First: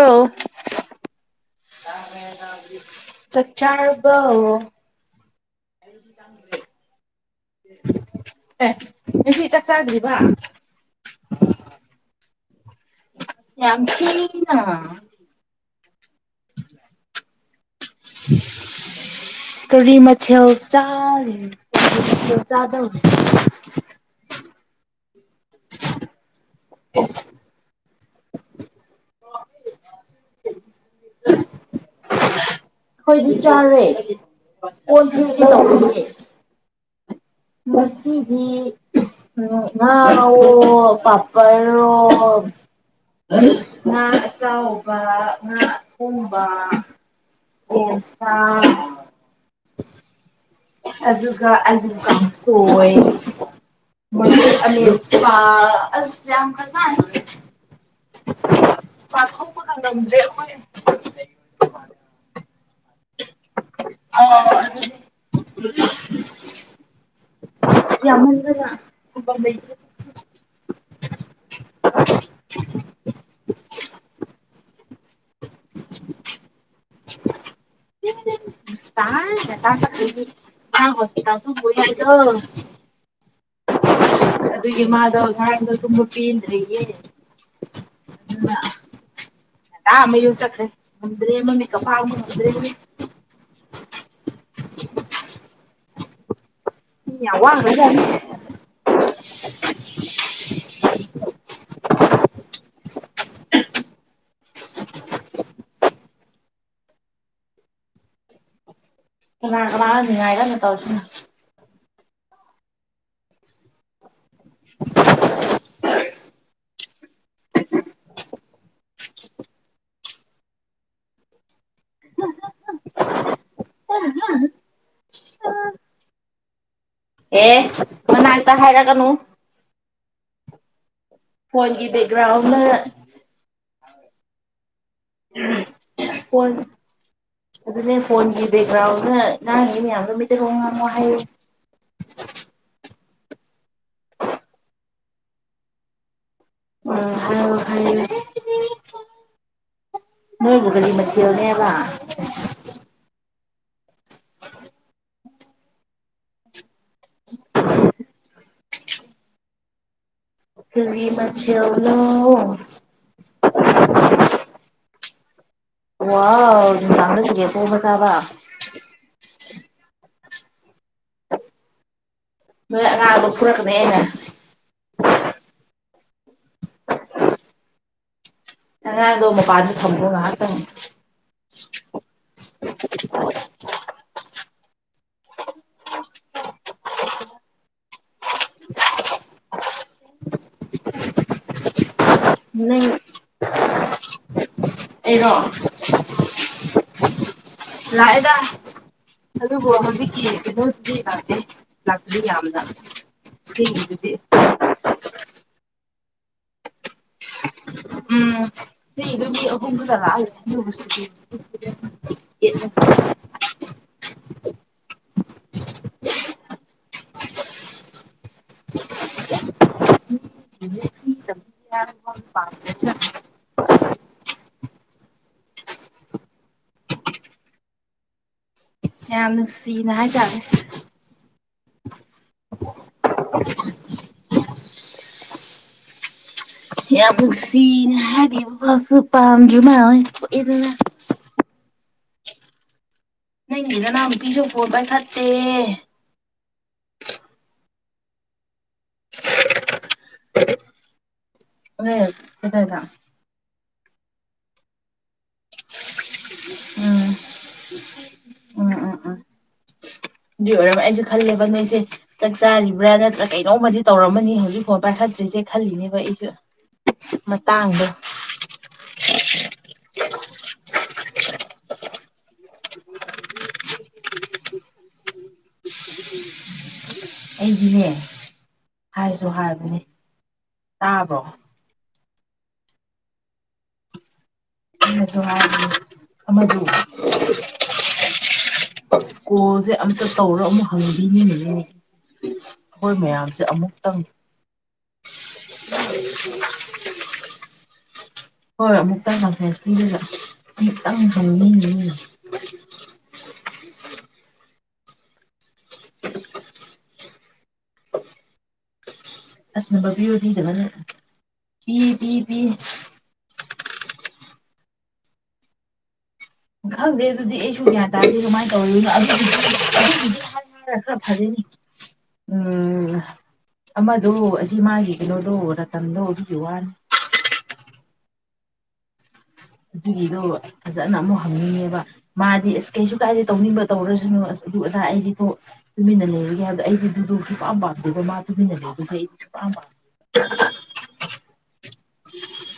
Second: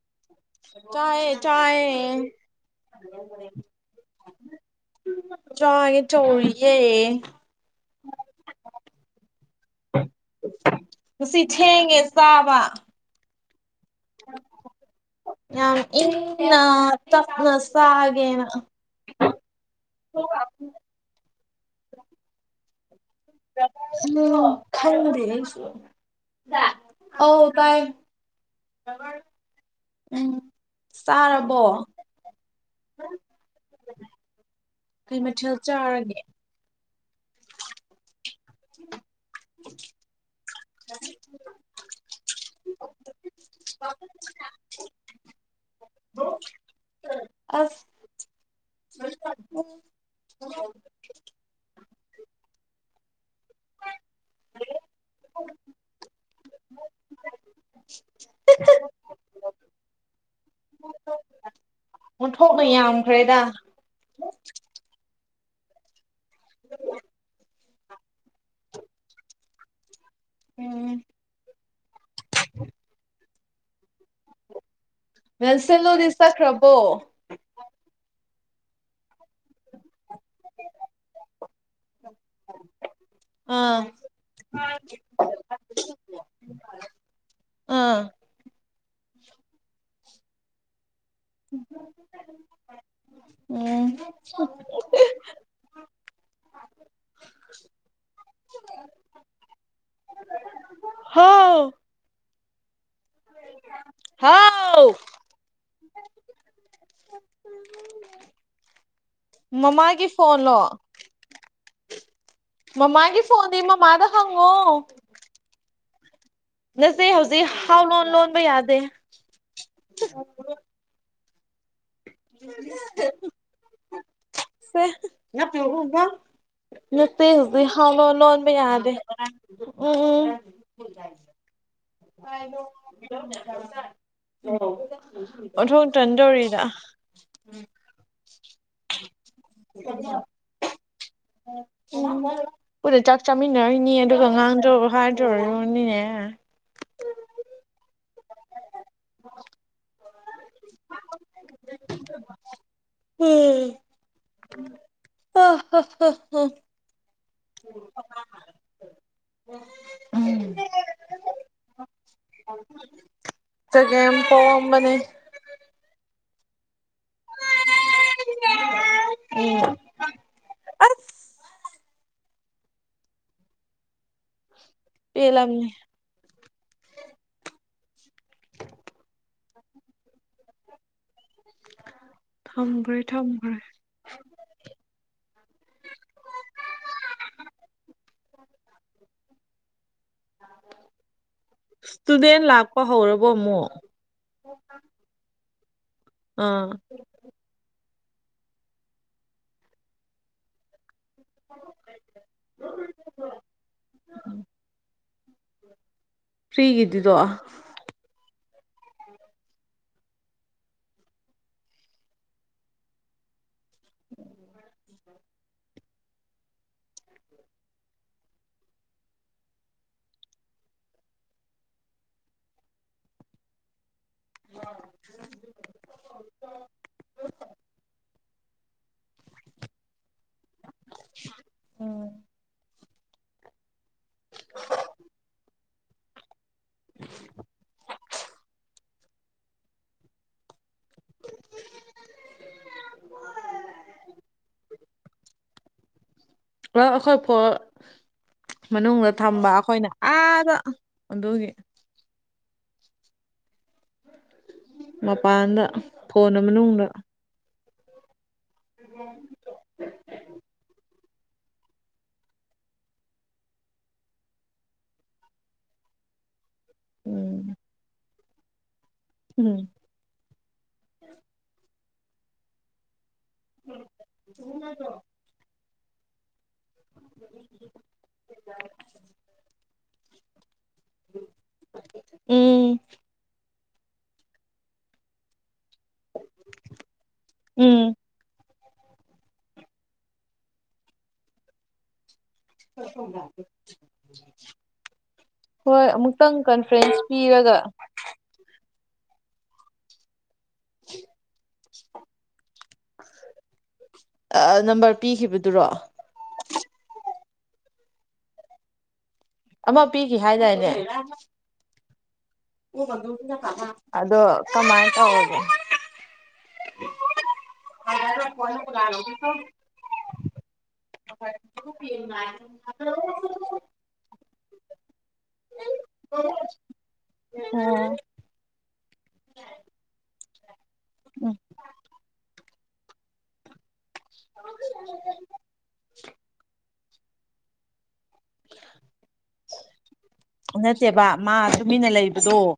ꯑꯧ ꯆꯥꯏꯑ ꯆꯥꯏꯑꯌꯦ ꯆꯥꯛ ꯆꯥꯔꯕꯣ ꯆꯥꯏꯉꯦ ꯆꯧꯔꯤꯌꯦꯦ ꯑꯦ ꯉꯁꯤ ꯆꯥꯛ ꯆꯥꯗ꯭ꯔꯤꯕ ꯉꯁꯤ ꯊꯦꯡꯉꯦ ꯆꯥꯕ ꯌꯥꯝꯁꯤ ꯌꯥꯝ ꯏꯪꯅ ꯇꯞꯅ ꯆꯥꯒꯦꯅ ꯀꯔꯤ ꯃꯊꯦꯜ ꯆꯥ ꯆꯥꯗ ꯑ ꯈꯔꯕꯨꯗ ꯑꯣ ꯇꯥꯏ ꯎꯝ ꯆꯥꯔꯕꯣ ꯑꯩꯣꯏꯗꯤ ꯆꯥꯔꯦ ꯀꯩ ꯃꯊꯦꯜ ꯆꯥꯔꯒꯦ ꯃꯁꯤ ꯃꯤ ꯎ ꯉꯥꯣ ꯄꯥꯄꯔꯣ ꯉꯥ ꯆꯥꯎꯕ ꯉꯥ ꯈꯣꯡꯕ ꯑꯁ ꯌꯦ ꯑꯗꯨꯒ ꯀꯣꯏ ꯑ ꯑꯁ ꯌꯥꯝꯅꯉ ꯄꯥꯊꯣꯛꯄꯒ ꯉꯝꯗ꯭ꯔꯦ ꯑꯩꯈꯣꯏ [unintelligible] ꯑꯣꯟꯊꯣꯛꯅ ꯌꯥꯝꯈ꯭ꯔꯦꯗ [unintelligible] ꯌꯥꯝꯃꯟꯕ ꯖꯥꯠꯅꯤ ꯊꯝꯕꯝ ꯂꯩꯇ꯭ꯔꯦ꯫ ꯎꯝ [unintelligible] ꯃꯦꯟꯁꯤꯂꯨꯗꯤ ꯆꯠꯈ꯭ꯔꯕꯣ ꯇꯥꯍꯟ ꯉꯥꯡꯣ ꯇꯊꯕ ꯌꯥꯏꯗꯣ ꯑꯥ ꯑꯗꯨꯒꯤ ꯃꯥꯗꯣ ꯉꯔꯥꯡꯗꯣ ꯊꯨꯝꯕ ꯄꯦꯟꯗ꯭ꯔꯌꯦ ꯑꯥ ꯑꯗꯨꯒ ꯗꯥ ꯃꯌꯨꯝ ꯆꯠꯈꯔꯦ ꯗ꯭ꯔꯦ ꯃꯃꯤꯠꯀ ꯄꯥꯡ ꯉꯝꯗ꯭ꯔꯦ ꯎꯝ ꯌꯥꯝ ꯋꯥꯒꯔꯥꯖꯥꯠꯅꯤ ꯍꯥꯎ ꯍꯥꯎ ꯀꯅꯥ ꯀꯅꯥꯅꯣ ꯃꯃꯥꯒꯤ ꯅꯤꯉꯥꯏ ꯀꯟꯅ ꯐꯣꯟꯂꯣ ꯇꯧꯔꯤꯁꯤꯅ ꯃꯃꯥꯒꯤ ꯐꯣꯟꯗꯤ ꯃꯃꯥꯗ ꯍꯣꯉꯣ ꯅꯁꯦ ꯍꯧꯖꯤꯛ ꯍꯥꯎ ꯂꯣꯟ ꯂꯣꯟꯕ ꯌꯥꯗꯦ ꯁꯦ ꯄꯤꯔꯎꯒ ꯅꯆꯦ ꯑꯦ ꯍꯖꯥꯛꯗ ꯍꯥꯎ ꯂꯣꯟ ꯃꯅꯥꯛꯇ ꯂꯤꯟꯕ ꯌꯥꯗꯦ ꯍꯥꯏꯔꯛꯀꯅꯨ ꯎꯝ ꯎꯝ ꯐꯣꯟꯒꯤ ꯕꯦꯛꯒ꯭ꯔꯥꯎꯟꯗ ꯍꯦ [inaudible] ꯑꯣ ꯐꯣꯟ ꯑꯗꯨꯅꯦ ꯐꯣꯟꯒꯤ ꯕꯦꯛꯒ꯭ꯔꯥꯎꯟꯗ ꯉꯥꯡꯏ ꯃꯌꯥꯝꯗꯣ ꯃꯩꯇꯩꯂꯣꯟ ꯉꯥꯡꯃꯣ ꯍꯥꯏꯌꯨ ꯎꯅ ꯆꯥꯛ ꯆꯥꯃꯤꯟꯅꯔꯤꯏꯅꯤ ꯑꯗꯨꯒ ꯉꯥꯡꯗꯣꯔ ꯍꯥꯏꯗꯣꯏꯔꯨꯅꯤꯅꯦ ꯎꯝ ꯎꯝ ꯎꯝ ꯃꯣꯏꯕꯨꯒꯔꯤ ꯃꯊꯦꯜꯅꯦꯕ [unintelligible] ꯑ ꯍ ꯍ ꯍ ꯎ ꯎꯝ ꯀꯔꯤ ꯃꯊꯦꯜꯅꯣ ꯆꯒꯦꯝ ꯄꯣꯝꯕꯅꯦ ꯋꯥꯎ ꯅꯨꯡꯗꯥꯡꯗ ꯆꯒꯦꯝ ꯄꯣꯝꯕ ꯆꯥꯕ ꯎꯝ ꯑꯥꯔꯠ ꯑꯗꯩ ꯑꯅꯥꯕ ꯐꯨꯔꯀꯅꯤ ꯑꯩꯅ ꯄꯦ ꯂꯝꯅꯤ ꯑꯉꯥꯡꯗꯣ ꯃꯄꯥꯥꯟꯗ ꯊꯝꯒꯣ ꯉꯍꯥꯛꯇꯪ ꯊꯝꯈ꯭ꯔꯦ ꯊꯝꯈ꯭ꯔꯦ [inaudible] ꯇꯨꯗꯦꯟ ꯂꯥꯛꯄ ꯅꯪ ꯍꯧꯔꯕꯣ ꯑꯃꯨꯛ ꯑꯣ ꯑꯦꯔꯣ ꯑꯥ ꯂꯥꯏꯗ ꯑꯗꯨꯕꯨꯣ ꯍꯧꯖꯤꯛ ꯀ ꯑꯗꯨꯦ ꯂꯗꯤ ꯌꯥꯝꯅꯗꯤ ꯐ꯭ꯔꯔꯤꯒꯗꯗꯣ ꯑꯗꯨ ꯑꯍ ꯆ ꯌꯥ ꯌꯥꯝ ꯅꯨꯡꯁꯤꯅ ꯍꯥꯏ ꯇꯔꯦ ꯎꯝ [inaudible] ꯌꯥꯕꯨꯨꯁꯤꯅ ꯍꯥꯏꯒꯁ ꯄꯥꯝꯖꯃ ꯏꯅ ꯅꯪꯒꯤꯗꯅꯝ ꯄꯤꯁꯨ ꯐꯣꯔ ꯄꯥꯏ ꯊꯠꯇꯦ ꯄꯨꯂꯞ ꯑꯩꯈꯣꯏ ꯃꯅꯨꯡꯗ ꯊꯝꯕ ꯑꯩꯈꯣꯏꯅ ꯑꯥꯗ ꯑꯗꯨꯒꯤ ꯔꯦ ꯀꯇꯥꯏꯗ ꯃꯄꯥꯟꯗ ꯐꯣꯟ ꯃꯅꯨꯡꯗ ꯎꯝ ꯎꯝ ꯎꯝ ꯎꯝ ꯑꯗꯨꯏ ꯑꯣꯏꯔꯝꯃ ꯑꯩꯁꯨ ꯈꯜꯂꯦꯕ ꯅꯣꯏꯁꯦ ꯆꯥꯛ ꯆꯥꯔꯤꯕ꯭ꯔꯥ ꯅꯠꯇ꯭ꯔ ꯀꯩꯅꯣꯝꯃꯗꯤ ꯇꯧꯔꯝꯃꯅꯤ ꯍꯧꯖꯤꯛꯐꯥꯎ ꯄꯥꯏꯈꯠꯇ꯭ꯔꯤꯁꯦ ꯈꯜꯂꯤꯅꯦꯕ ꯑꯩꯁꯨ ꯎꯝ ꯃꯇꯥꯡꯗ ꯎꯝ [inaudible] ꯎꯝ ꯊꯗꯣ ꯑꯩꯗꯤꯅꯦ ꯍꯥꯏꯁꯨ ꯍꯥꯏꯕꯅꯦ ꯇꯥꯕ꯭ꯔꯣ ꯎꯝ ꯍꯁꯨ ꯊꯗꯨ ꯎꯝ ꯀꯣꯜꯁꯦ ꯑꯝꯇ ꯇꯧꯔꯣ ꯑꯃꯨꯛ ꯍꯪꯕꯤꯅꯤꯅꯦ ꯍꯣꯏ ꯑꯃꯨꯛꯇꯪ ꯀꯟꯐꯔꯦꯟꯁ ꯄꯤꯔꯒ ꯍꯣꯏ ꯍꯣꯏ ꯑꯃꯨꯛꯇꯪ ꯀꯟꯐꯔꯦꯟꯁ ꯄꯤꯗꯨꯒ ꯑꯃꯨꯛꯇꯪ ꯍꯟꯅꯤꯡ ꯅꯝꯕꯔ ꯄꯤꯈꯤꯕꯗꯨꯔꯣ ꯑꯁ ꯑꯃ ꯄꯤꯈꯤ ꯍꯥꯏꯗꯥꯏꯅꯦ ꯐ ꯐ ꯑꯣ ꯀꯗꯣꯒꯤꯅ ꯀꯥ ꯑꯗꯣ ꯀꯃꯥꯏꯅ ꯇꯧꯒꯦ ꯈꯪꯗꯦ ꯑꯗꯨꯗꯤ ꯑꯩꯁꯨ ꯒ꯭ꯌꯥꯟ ꯇꯥꯗꯦ ꯀꯃꯥꯏꯅ ꯑꯣ ꯇꯧꯔꯤꯅꯣꯔ ꯈꯔ ꯐꯔꯅꯤ ꯎꯝ ꯑꯃꯗꯣ ꯑꯁꯤ ꯃꯥꯒꯤ ꯀꯩꯅꯣꯗꯣ ꯃꯇꯝꯗꯣ ꯑꯗꯨꯒꯤ ꯋꯥꯅꯤ ꯑꯗꯨꯗ ꯐꯖꯅ ꯑꯃꯨꯛ ꯍꯪꯅꯤꯡꯉꯦꯕ ꯃꯥꯗꯤ ꯀꯩꯁꯨ ꯀꯥꯏꯗꯦ ꯇꯧꯅꯤꯡꯕ ꯇꯧꯔꯁꯅꯨ ꯑꯁ ꯑꯗꯨ ꯑꯗꯥ ꯑꯩꯒꯤꯗꯣ ꯇꯨꯃꯤꯟꯅ ꯂꯩꯔꯤꯒꯦꯕꯗꯣ ꯑꯩꯒꯤꯗꯤ [unintelligible] [unintelligible] [unintelligible] ꯎꯝ ꯅꯠꯇꯦꯕ ꯃꯥ ꯇꯨꯃꯤꯟꯅ ꯂꯩꯕꯗꯣ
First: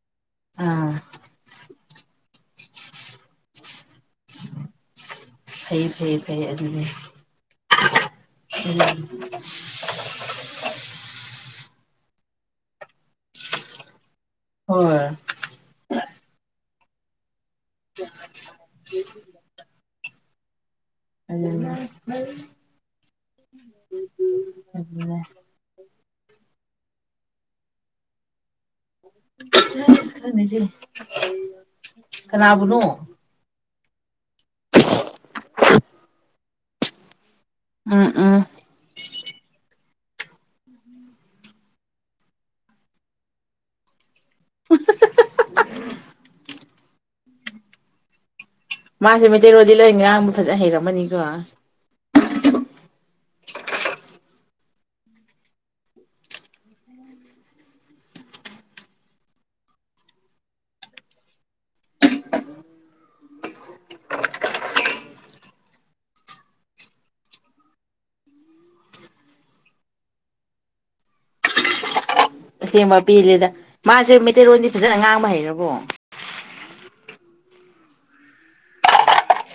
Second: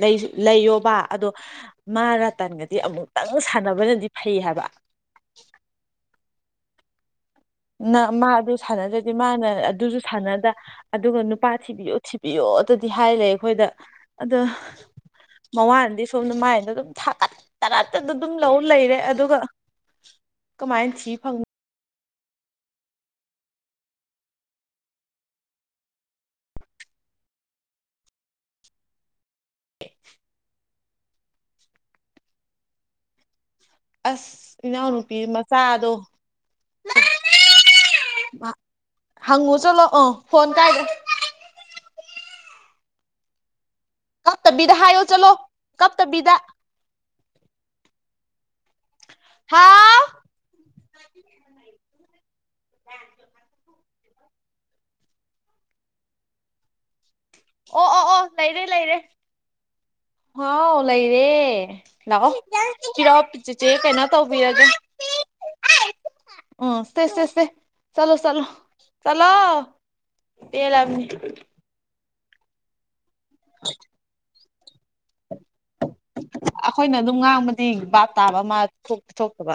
ꯂꯩ ꯂꯩꯌꯣꯕ ꯑꯗꯣ ꯃꯥꯔꯥ ꯇꯟꯒꯗꯤ ꯑꯃꯨꯛꯇꯪ ꯁꯥꯟꯅꯕꯅꯗꯤ ꯐꯩ ꯍꯥꯏꯕ ꯐꯩ ꯐꯩ ꯑꯗꯨꯅꯦ ꯃꯥ ꯑꯗꯨ ꯁꯥꯟꯅꯗ꯭ꯔꯗꯤ ꯃꯥꯅ ꯑꯗꯨꯁꯨ ꯁꯥꯟꯅꯗ ꯑꯗꯨꯒ ꯅꯨꯄꯥ ꯊꯤꯕꯤꯌꯣ ꯊꯤꯕꯤꯌꯣ ꯗꯗꯤ ꯍꯥꯏꯂꯩ ꯑꯩꯈꯣꯏꯗ ꯑꯗ ꯍꯣꯏ ꯃꯋꯥꯅꯥꯗꯤ ꯁꯣꯝꯗ ꯃꯥꯏꯗ ꯑꯗꯨꯝ ꯊꯒꯠꯇꯅꯗ ꯑꯗꯨꯝ [unintelligible] ꯂꯩꯔꯦ ꯑꯗꯨꯒ ꯀꯃꯥꯏꯅ ꯊꯤ ꯐꯪ ꯑꯗꯨꯅꯦ [unintelligible] [unintelligible] [inaudible] [unintelligible] [unintelligible] ꯀꯅꯥꯕꯨꯅꯣ ꯑꯁ ꯏꯅꯥꯎꯅꯨꯄꯤ ꯃꯆꯥꯗꯣ [unintelligible] ꯎꯝ ꯎꯝ ꯍꯪꯉꯨ ꯆꯠꯂꯣꯑꯣ ꯐꯣꯟ ꯀꯥꯏꯗ [unintelligible] ꯀꯞꯇꯕꯤꯗꯥ ꯍꯥꯏꯌꯣ ꯆꯠꯂꯣ ꯀꯞꯇꯕꯤꯗ ꯃꯥꯁꯦ ꯃꯩꯇꯩꯔꯣꯟꯗꯤ ꯂꯣꯏ ꯍꯥꯎ ꯉꯥꯡꯕ ꯐꯖ ꯍꯩꯔꯝꯃꯅꯤꯀꯣ [unintelligible] [unintelligible] ꯑꯣ ꯑꯣ ꯑꯣ ꯂꯩꯔꯦ ꯂꯩꯔꯦ ꯍꯥꯎ ꯂꯩꯔꯦ ꯂꯥꯛꯑꯣ ꯄꯤꯔꯣ ꯆꯦꯆꯦ ꯀꯩꯅꯣ ꯇꯧꯕꯤꯔꯒꯦ ꯎꯝ ꯁꯦ ꯁꯦ ꯁꯦ ꯆꯠꯂꯣ ꯆꯠꯂꯣ ꯆꯠꯂꯣ ꯄꯦꯜꯂꯕꯅꯤ [unintelligible] ꯄꯦꯜꯂꯦꯗꯥ ꯃꯥꯁꯦ ꯔꯣꯟꯗꯤ ꯐꯖꯅ ꯉꯥꯡꯕ ꯍꯩ ꯑꯩꯈꯣꯏꯅ ꯑꯗꯨꯝ ꯉꯥꯡꯕ ꯗꯤ ꯕꯥꯞ ꯇꯥꯕ ꯃꯥ ꯊꯣꯛꯇꯤ ꯊꯣꯛꯇꯕ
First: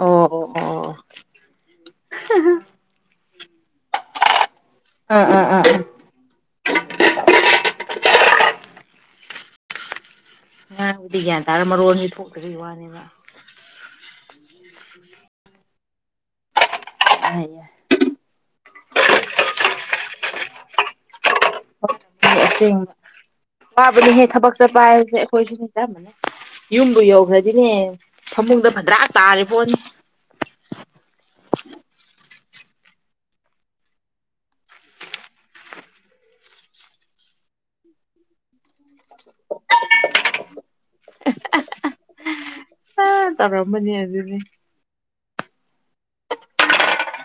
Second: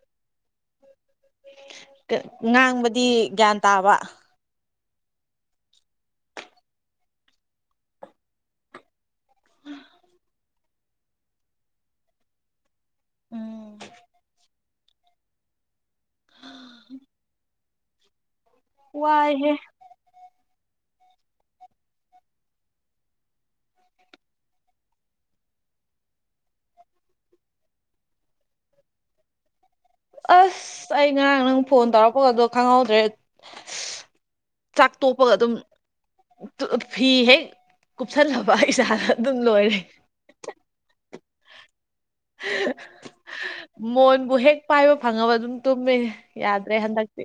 ꯑꯣ ꯑꯣ ꯑꯣ ꯉꯥꯡꯕꯗꯤ ꯒ꯭ꯌꯥꯟ ꯇꯥꯕ ꯑꯥ ꯑꯥ ꯑꯥ ꯑꯥ [unintelligible] ꯒ꯭ꯌꯥꯟ ꯇꯥꯔꯥ ꯃꯔꯣꯟꯗꯤ ꯊꯣꯛꯇꯥꯕꯩ ꯋꯥꯅꯦꯕ ꯎꯝ [unintelligible] [unintelligible] ꯋꯥꯏꯍꯦ ꯑꯁꯦꯡꯕ ꯋꯥꯕꯅꯦꯍꯦ ꯊꯕꯛ ꯆꯠꯄ ꯍꯥꯏꯕꯁꯦ ꯑꯩꯈꯣꯏꯁꯨ ꯆꯝꯕꯅꯦ ꯌꯨꯝꯕꯨ ꯌꯧꯈ꯭ꯔꯗꯤꯅꯦ ꯐꯃꯨꯡꯗ ꯐꯗ꯭ꯔꯥꯛ ꯇꯥꯔꯦ ꯄꯣꯠꯅꯤ ꯑꯁ ꯑꯩ ꯉꯔꯥꯡ ꯅꯪ ꯐꯣꯟ ꯇꯧꯔꯛꯄꯒꯗꯣ ꯈꯪꯍꯧꯗ꯭ꯔꯦ ꯆꯥꯛ ꯇꯣꯛꯄꯒ ꯑꯗꯨꯝ ꯐꯤ ꯍꯦꯛ ꯀꯨꯞꯁꯜꯂꯕ ꯏꯁꯥꯗ ꯑꯗꯨꯝ ꯂꯣꯏꯔꯦ ꯑꯥ ꯇꯧꯔꯝꯃꯅꯤ [inaudible] ꯃꯣꯟꯕꯨ ꯑꯗꯨꯗꯤ ꯍꯦꯛ ꯄꯥꯏꯕ ꯐꯪꯉꯕ ꯑꯗꯨꯝ ꯇꯨꯝꯃꯤꯃꯦ ꯌꯥꯗ꯭ꯔꯦ ꯍꯟꯗꯛꯇ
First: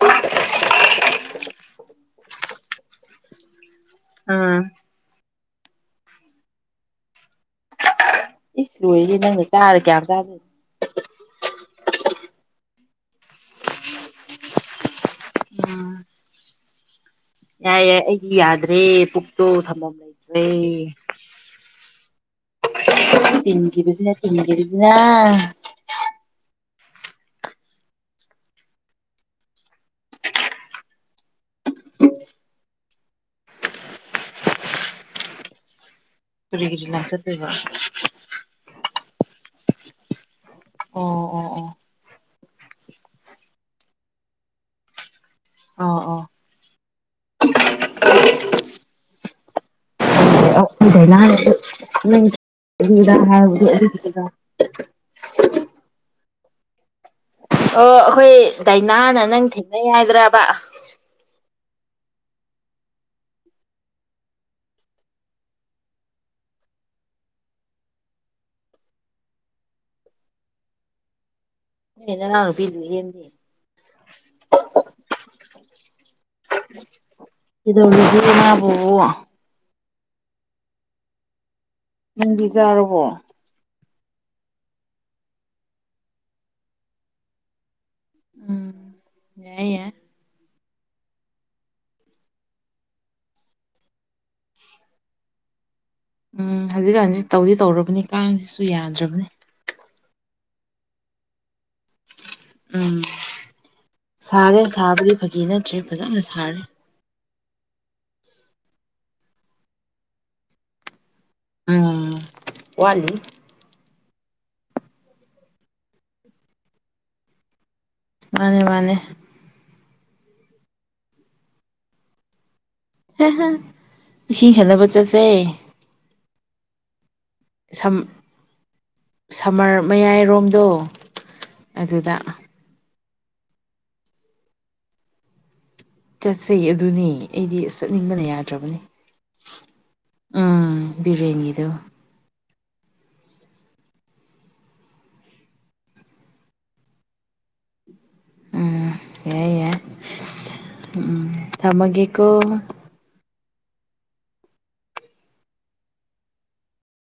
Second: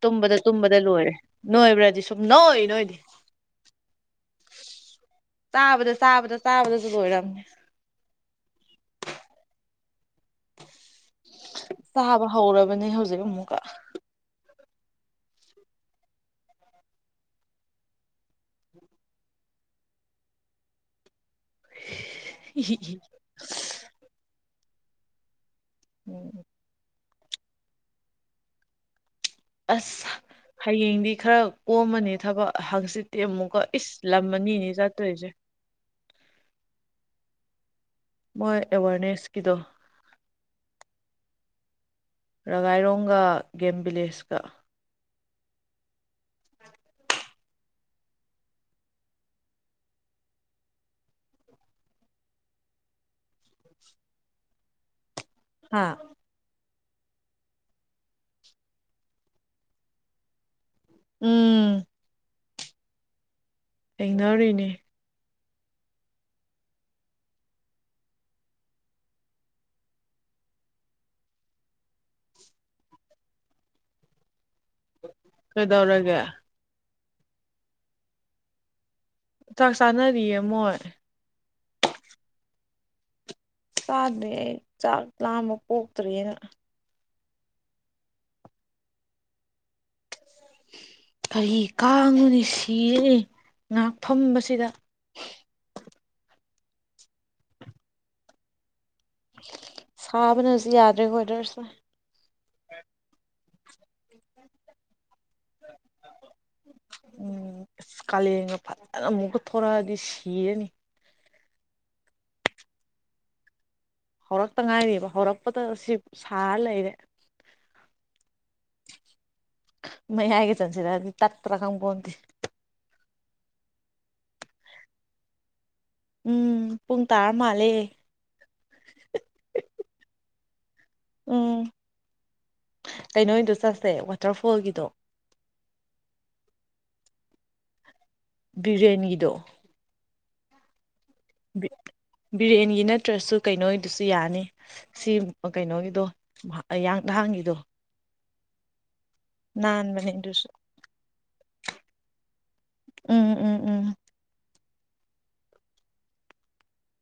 ꯇꯨꯝꯕꯗ ꯇꯨꯝꯕꯗ ꯂꯣꯏꯔꯦ ꯅꯣꯏꯕ꯭ꯔꯥꯗꯤ ꯁꯨꯝ ꯅꯣꯏ ꯅꯣꯏꯗꯤ ꯑꯥ ꯆꯥꯕꯗ ꯆꯥꯕꯗ ꯆꯥꯕꯗꯁꯨ ꯂꯣꯏꯔꯝꯅꯦ ꯀ ꯂꯣꯏꯁꯦ ꯅꯪꯅ ꯆꯥꯔꯦ ꯀꯌꯥ ꯆꯥꯗꯦ ꯁꯥꯥꯕ ꯍꯧꯔꯕꯅꯦ ꯍꯧꯖꯤꯛ ꯑꯃꯨꯛꯀ ꯌꯥꯏ ꯌꯥꯏ ꯑꯩꯗꯤ ꯌꯥꯗ꯭ꯔꯦ ꯄꯨꯛꯇꯣ ꯊꯝꯐꯝ ꯂꯩꯇ꯭ꯔꯦ ꯇꯤꯟꯒꯤꯖꯤꯅ ꯇꯤꯟꯒꯤꯗꯤ ꯌꯥ ꯎꯝ ꯑꯁ ꯍꯌꯦꯡꯗꯤ ꯈꯔ ꯀꯣꯝꯃꯅꯤ ꯊꯕꯛ ꯍꯪꯆꯤꯠꯇꯤ ꯑꯃꯨꯛꯀ ꯏꯁ ꯂꯝ ꯑꯅꯤꯅꯤ ꯆꯠꯇꯣꯏꯁꯦ ꯇꯔꯤꯒꯤꯔꯤ ꯅꯆꯗꯦꯕ ꯀꯗꯣ ꯑꯣ ꯑꯣ ꯑꯣ ꯔꯒꯥꯏꯔꯣꯡꯒ ꯒꯦꯝ ꯚꯕꯤꯂꯦꯁꯀ ꯑꯣ ꯑꯣ ꯏꯗ ꯂꯗ ꯍꯥꯏ ꯍꯥꯥ ꯑꯣ ꯑꯩꯈꯣꯏ ꯗꯥꯏꯅꯥꯅ ꯅꯪ ꯊꯦꯡꯅꯩ ꯍꯥꯏꯗ꯭ꯔꯕ ꯎꯝ ꯊꯦꯡꯅꯔꯤꯅꯦ ꯄꯤꯂꯨꯗꯤ ꯀꯩꯗꯧꯔꯒꯦ ꯏꯣꯅꯕ ꯆꯥꯛ ꯆꯥꯅꯔꯤꯌꯦ ꯃꯣꯏ ꯌꯦꯪꯕꯤꯖꯥꯔꯕꯣ ꯆꯥꯗ꯭ꯔꯦ ꯑꯩ ꯆꯥꯛ ꯂꯥꯃ ꯄꯣꯛꯇ꯭ꯔꯔꯤꯦꯅ ꯎꯝ ꯌꯥꯏ ꯌꯥ ꯀꯔꯤ ꯀꯥꯡꯉꯨꯅꯤ ꯁꯤꯔꯅꯤ ꯉꯍꯥꯛ ꯐꯕꯁꯤꯗ ꯎꯝ ꯍꯧꯖꯤꯛꯀꯥꯟꯖꯤꯛ ꯇꯧꯗꯤ ꯇꯧꯔꯕꯅꯤ ꯀꯥꯡꯁꯤꯁꯨ ꯌꯥꯗ꯭ꯔꯕ ꯃꯅꯦ ꯁꯥꯕꯅꯁꯨ ꯌꯥꯗ꯭ꯔꯦꯀꯣꯗꯔꯁ ꯎꯝ ꯁꯔꯦ ꯁꯥꯕꯔꯤ ꯐꯥꯒꯤ ꯅꯠꯇ꯭ꯔꯦ ꯐꯖꯅ ꯁꯥꯔꯦ ꯎꯝ ꯑꯁ ꯀꯥꯂꯦꯟꯒ ꯐꯖꯅ ꯑꯃꯨꯛꯀ ꯊꯣꯔꯛꯑꯗꯤ ꯁꯤꯔꯅꯤ ꯑ ꯋꯥꯋꯥꯂꯤ ꯍꯧꯔꯛꯇ ꯉꯥꯏꯔꯤꯔꯤꯕ ꯍꯧꯔꯛꯄꯗ ꯁꯤ ꯁꯥꯔ ꯂꯩꯔꯦ ꯃꯥꯅꯦ ꯃꯥꯅꯦ ꯃ ꯍꯥꯏꯒꯦ ꯆꯪꯁꯤꯔꯗꯤ ꯇꯠꯇ꯭ꯔ ꯀꯝ ꯀꯟꯦ ꯍ ꯍꯥ ꯈꯥꯟꯅꯕꯅꯕ ꯆꯁꯦ ꯎꯝꯨꯡ ꯁꯝ ꯁꯝꯃꯔ ꯃꯌꯥꯏꯔꯣꯝꯗꯣ ꯑꯗꯨꯗ ꯀꯩꯅꯣꯗꯣ ꯆꯠꯁꯦ ꯋꯥꯇꯔꯐꯣꯜꯒꯤꯗꯣ ꯆꯠꯆꯩ ꯑꯗꯨꯅꯦ ꯑꯩꯗꯤ ꯑꯁ ꯕꯤꯔꯌꯥꯅꯤꯗꯣ ꯕꯤꯔꯌꯥꯅꯤꯗ ꯕꯤꯔꯌꯥꯅꯤꯒꯤ ꯅꯠꯇ꯭ꯔꯁꯨ ꯀꯩꯅꯣꯒꯤꯗꯨꯁꯨ ꯌꯥꯅꯤ ꯁꯤ ꯀꯩꯅꯣꯒꯤꯗꯣꯡ ꯅꯍꯥꯟꯒꯤꯗꯣ ꯎꯝ ꯑꯦ ꯌꯥ ꯅꯥꯟꯕꯅꯦ ꯑꯗꯨꯁꯨ ꯎꯝ ꯊꯃꯒꯀꯣ ꯎꯝ ꯎꯝ ꯎꯝ